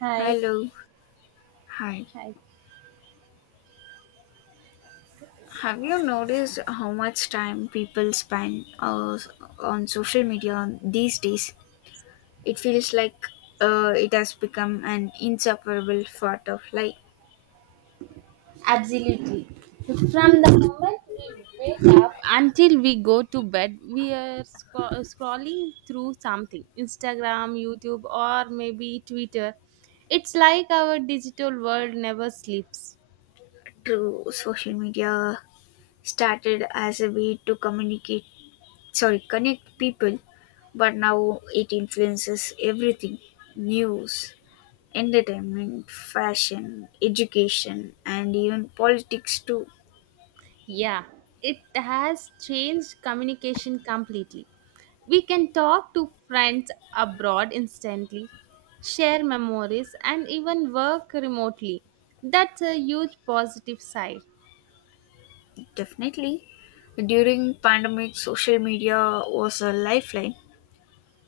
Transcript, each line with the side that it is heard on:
right: Hi,
left: Hello, hi.
right: hi.
left: Have you noticed how much time people spend on social media these days? It feels like it has become an inseparable part of life.
right: Absolutely. From the moment we wake up until we go to bed, we are scrolling through something Instagram, YouTube, or maybe Twitter. It's like our digital world never sleeps.
left: True, social media started as a way to communicate, sorry, connect people, but now it influences everything: news, entertainment, fashion, education, and even politics too.
right: Yeah, it has changed communication completely. We can talk to friends abroad instantly, share memories, and even work remotely. That's a huge positive side.
left: Definitely. During pandemic, social media was a lifeline.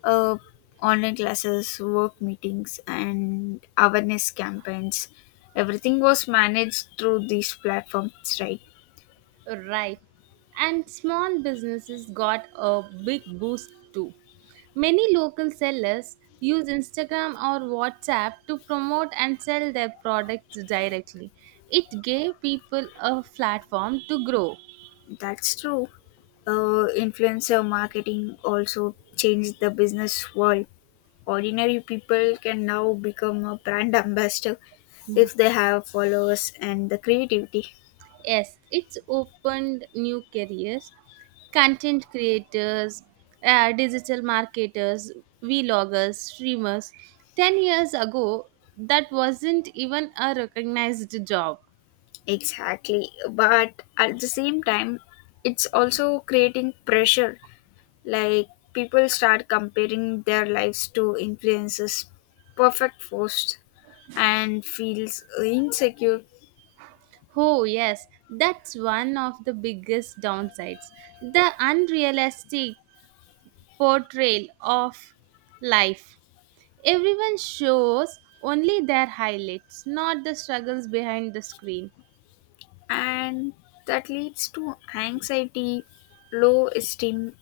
left: Uh, Online classes, work meetings, and awareness campaigns. Everything was managed through these platforms, right?
right: Right. And small businesses got a big boost too. Many local sellers use Instagram or WhatsApp to promote and sell their products directly. It gave people a platform to grow.
left: That's true. Influencer marketing also changed the business world. Ordinary people can now become a brand ambassador if they have followers and the creativity.
right: Yes, it's opened new careers, content creators, digital marketers, vloggers, streamers. 10 years ago, that wasn't even a recognized job.
left: Exactly. But at the same time, it's also creating pressure. Like, people start comparing their lives to influences, perfect posts, and feels insecure.
right: Oh, yes, that's one of the biggest downsides the unrealistic portrayal of life. Everyone shows only their highlights, not the struggles behind the screen.
left: And that leads to anxiety, low esteem,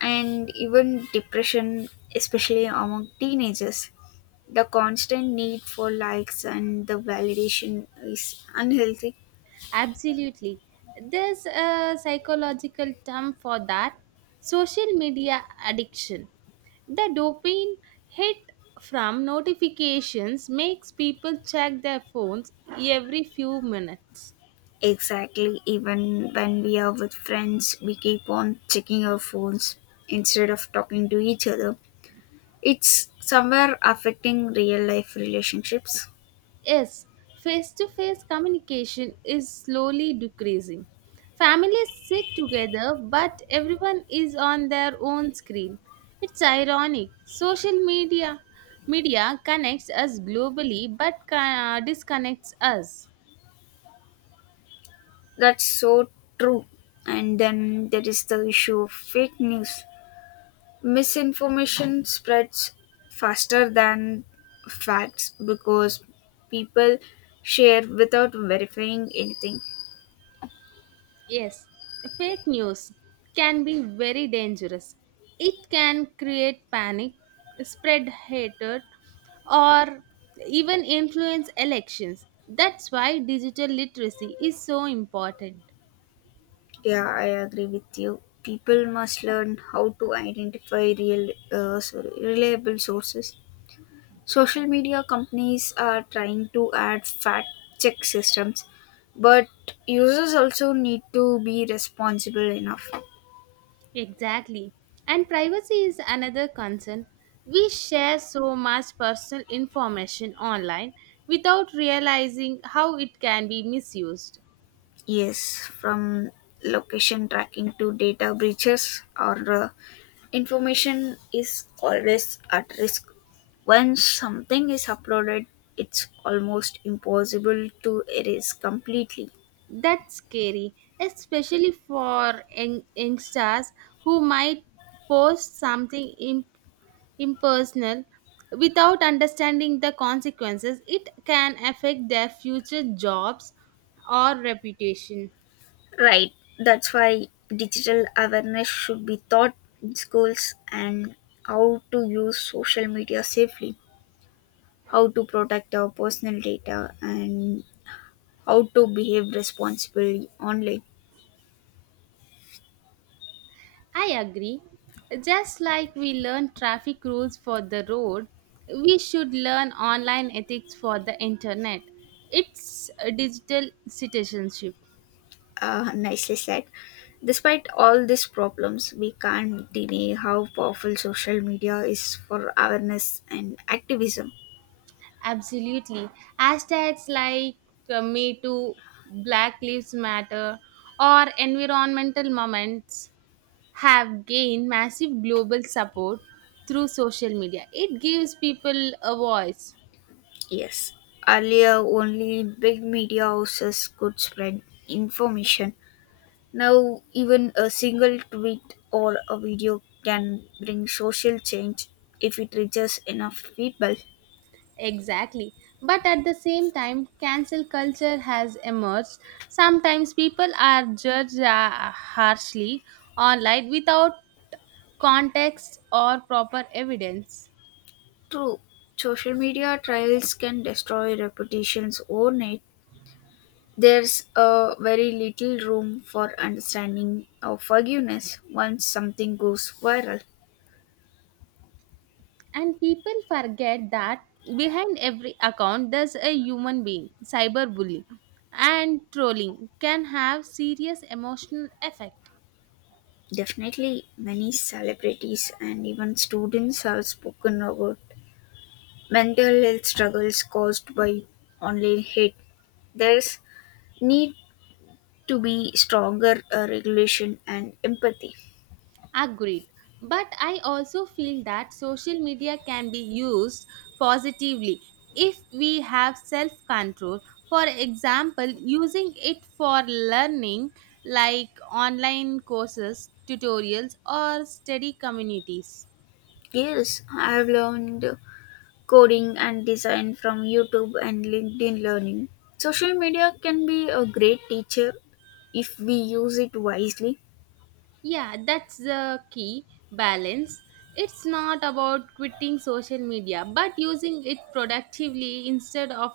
left: and even depression, especially among teenagers. The constant need for likes and the validation is unhealthy.
right: Absolutely. There's a psychological term for that social media addiction. The dopamine hit from notifications makes people check their phones every few minutes.
left: Exactly. Even when we are with friends, we keep on checking our phones instead of talking to each other. It's somewhere affecting real life relationships.
right: Yes, face to face communication is slowly decreasing. Families sit together, but everyone is on their own screen. It's ironic. Social media connects us globally but disconnects us.
left: That's so true. And then there is the issue of fake news. Misinformation spreads faster than facts because people share without verifying anything.
right: Yes, fake news can be very dangerous. It can create panic, spread hatred, or even influence elections. That's why digital literacy is so important.
left: Yeah, I agree with you. People must learn how to identify real, sorry, reliable sources. Social media companies are trying to add fact check systems, but users also need to be responsible enough.
right: Exactly. And privacy is another concern. We share so much personal information online without realizing how it can be misused.
left: Yes, from location tracking to data breaches, or information is always at risk. Once something is uploaded, it's almost impossible to erase completely.
right: That's scary, especially for youngsters who might post something impersonal without understanding the consequences. It can affect their future jobs or reputation.
left: Right, that's why digital awareness should be taught in schools, and how to use social media safely, how to protect our personal data, and how to behave responsibly online.
right: I agree. Just like we learn traffic rules for the road, we should learn online ethics for the internet. It's a digital citizenship.
left: Nicely said. Despite all these problems, we can't deny how powerful social media is for awareness and activism.
right: Absolutely. Hashtags like Me Too, Black Lives Matter, or environmental moments have gained massive global support through social media. It gives people a voice.
left: Yes. Earlier, only big media houses could spread information. Now, even a single tweet or a video can bring social change if it reaches enough people.
right: Exactly. But at the same time, cancel culture has emerged. Sometimes people are judged harshly online without context or proper evidence.
left: True, social media trials can destroy reputations overnight. There's a very little room for understanding or forgiveness once something goes viral.
right: And people forget that behind every account there's a human being. Cyberbullying and trolling can have serious emotional effect.
left: Definitely, many celebrities and even students have spoken about mental health struggles caused by online hate. There's need to be stronger regulation and empathy.
right: Agreed. But I also feel that social media can be used positively if we have self control. For example, using it for learning like online courses, tutorials, or study communities.
left: Yes, I have learned coding and design from YouTube and LinkedIn Learning. Social media can be a great teacher if we use it wisely.
right: Yeah, that's the key balance. It's not about quitting social media, but using it productively instead of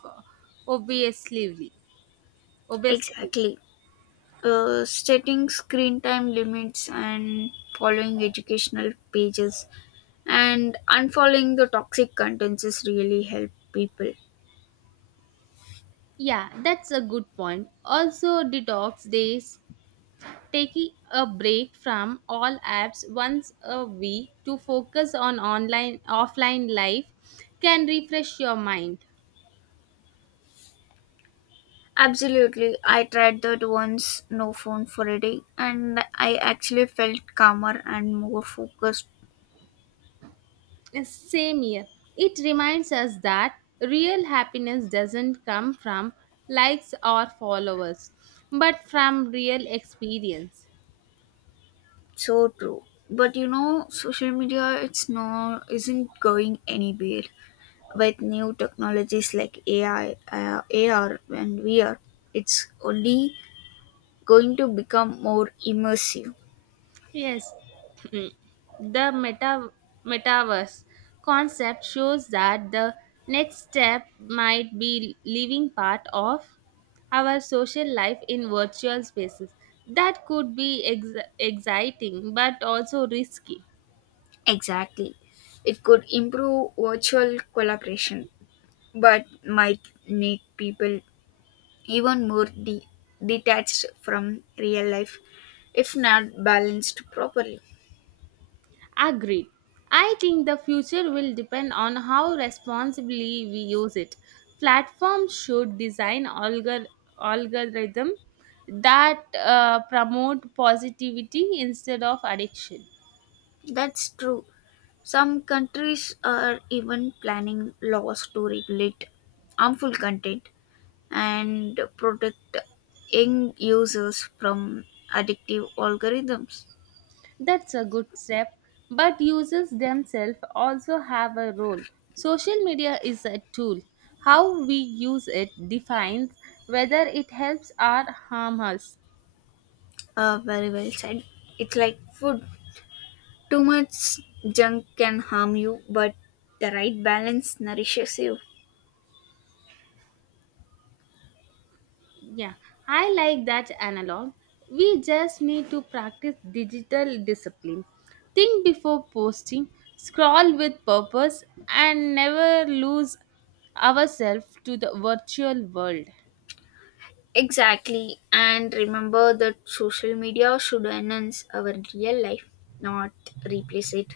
right: obviously. Obviously.
left: Exactly. Setting screen time limits and following educational pages and unfollowing the toxic contents is really help people.
right: Yeah, that's a good point. Also, detox days, taking a break from all apps once a week to focus on online offline life can refresh your mind.
left: Absolutely. I tried that once, no phone for a day, and I actually felt calmer and more focused.
right: Same here. It reminds us that real happiness doesn't come from likes or followers, but from real experience.
left: So true. But you know, social media it's not isn't going anywhere. With new technologies like AI, AR, and VR, it's only going to become more immersive.
right: Yes, the metaverse concept shows that the next step might be living part of our social life in virtual spaces. That could be exciting but also risky.
left: Exactly. It could improve virtual collaboration, but might make people even more detached from real life if not balanced properly.
right: Agreed. I think the future will depend on how responsibly we use it. Platforms should design algorithm that promote positivity instead of addiction.
left: That's true. Some countries are even planning laws to regulate harmful content and protect young users from addictive algorithms.
right: That's a good step, but users themselves also have a role. Social media is a tool. How we use it defines whether it helps or harms us.
left: Very well said. It's like food. Too much junk can harm you, but the right balance nourishes you.
right: Yeah, I like that analog. We just need to practice digital discipline. Think before posting, scroll with purpose, and never lose ourselves to the virtual world.
left: Exactly. And remember that social media should enhance our real life, not replace it.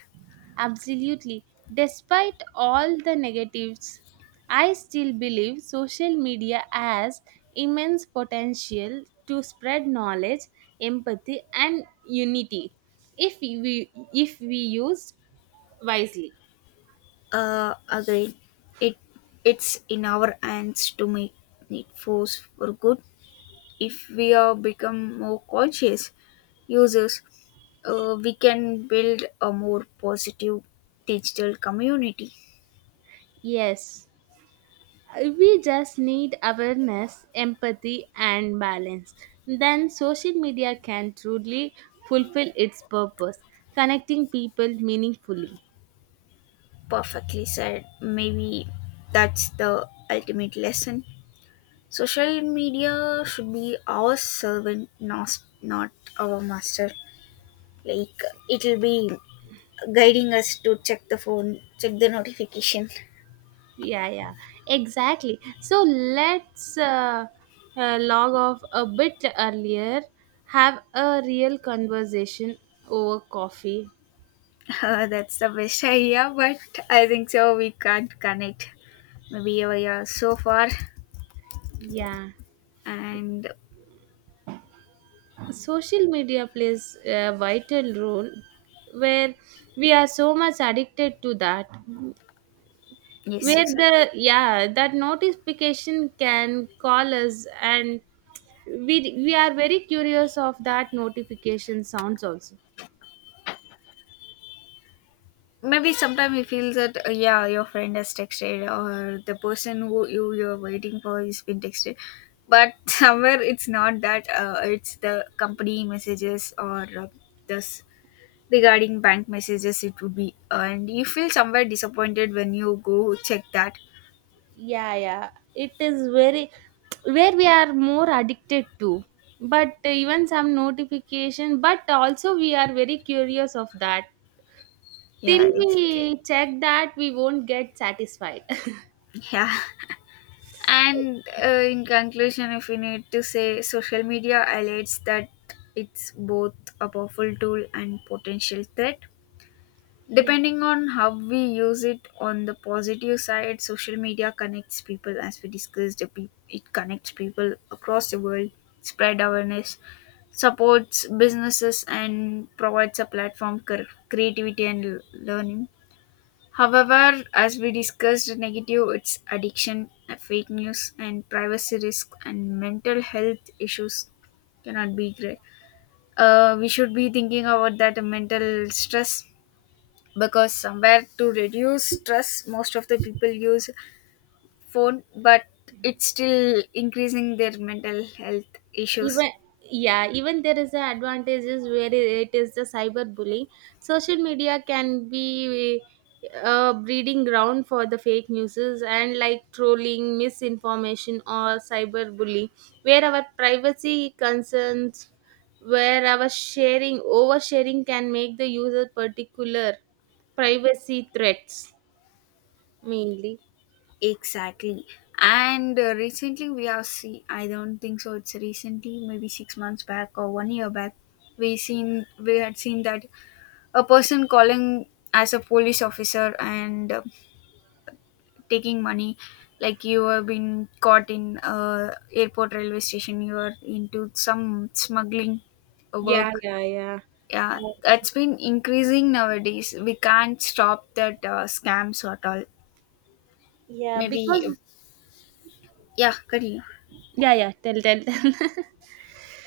right: Absolutely. Despite all the negatives, I still believe social media has immense potential to spread knowledge, empathy, and unity if we used wisely.
left: Again, it it's in our hands to make it force for good. If we are become more conscious users, we can build a more positive digital community.
right: Yes, we just need awareness, empathy, and balance. Then social media can truly fulfill its purpose, connecting people meaningfully.
left: Perfectly said. Maybe that's the ultimate lesson. Social media should be our servant, not our master. Like, it'll be guiding us to check the phone, check the notification.
right: Yeah, yeah, exactly. So let's log off a bit earlier, have a real conversation over coffee.
left: That's the best idea, but I think so. We can't connect. Maybe we are so far,
right: Yeah,
left: and
right: social media plays a vital role where we are so much addicted to that.
left: yes,
right: Where
left: exactly.
right: the yeah, that notification can call us, and we are very curious of that notification sounds also.
left: Maybe sometimes you feel that yeah, your friend has texted, or the person who you're waiting for is been texted, but somewhere it's not that. It's the company messages, or this regarding bank messages. It would be, and you feel somewhere disappointed when you go check that.
right: Yeah, yeah, it is very where we are more addicted to. But even some notification, but also we are very curious of that.
left: Yeah,
right: Till
left: exactly.
right: we check that, we won't get satisfied.
left: Yeah. And in conclusion, if we need to say, social media highlights that it's both a powerful tool and potential threat.
right: Yeah.
left: Depending on how we use it, on the positive side, social media connects people, as we discussed, the it connects people across the world, spread awareness, supports businesses, and provides a platform for creativity and learning. However, as we discussed, negative its addiction, fake news, and privacy risk and mental health issues cannot be great. We should be thinking about that mental stress because somewhere to reduce stress, most of the people use phone, but it's still increasing their mental health issues.
right: Even yeah even there is a advantages where it is the cyber bullying, social media can be a breeding ground for the fake news and like trolling misinformation or cyber bullying where our privacy concerns where our sharing oversharing can make the user particular privacy threats mainly.
left: Exactly. And recently we have seen, I don't think so, it's recently, maybe 6 months back or one year back, we had seen that a person calling as a police officer and taking money, like you have been caught in airport railway station, you are into some smuggling
right: Yeah,
left: work.
right: yeah, yeah.
left: Yeah, that's been increasing nowadays. We can't stop that scams at all.
right: Yeah,
left: Maybe,
right: because
left: yeah, continue.
right: yeah, yeah, tell.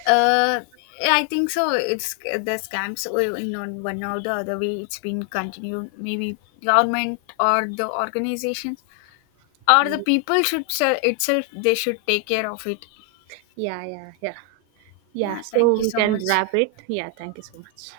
left: Uh, I think so. It's the scams in on one or the other way. It's been continued. Maybe government or the organizations or the people itself. They should take care of it.
right: Yeah, yeah, yeah. Yeah,
left: Yeah.
right: so
left: Thank you
right: we
left: so
right: can
left: much.
right: wrap it. Yeah, thank you so much.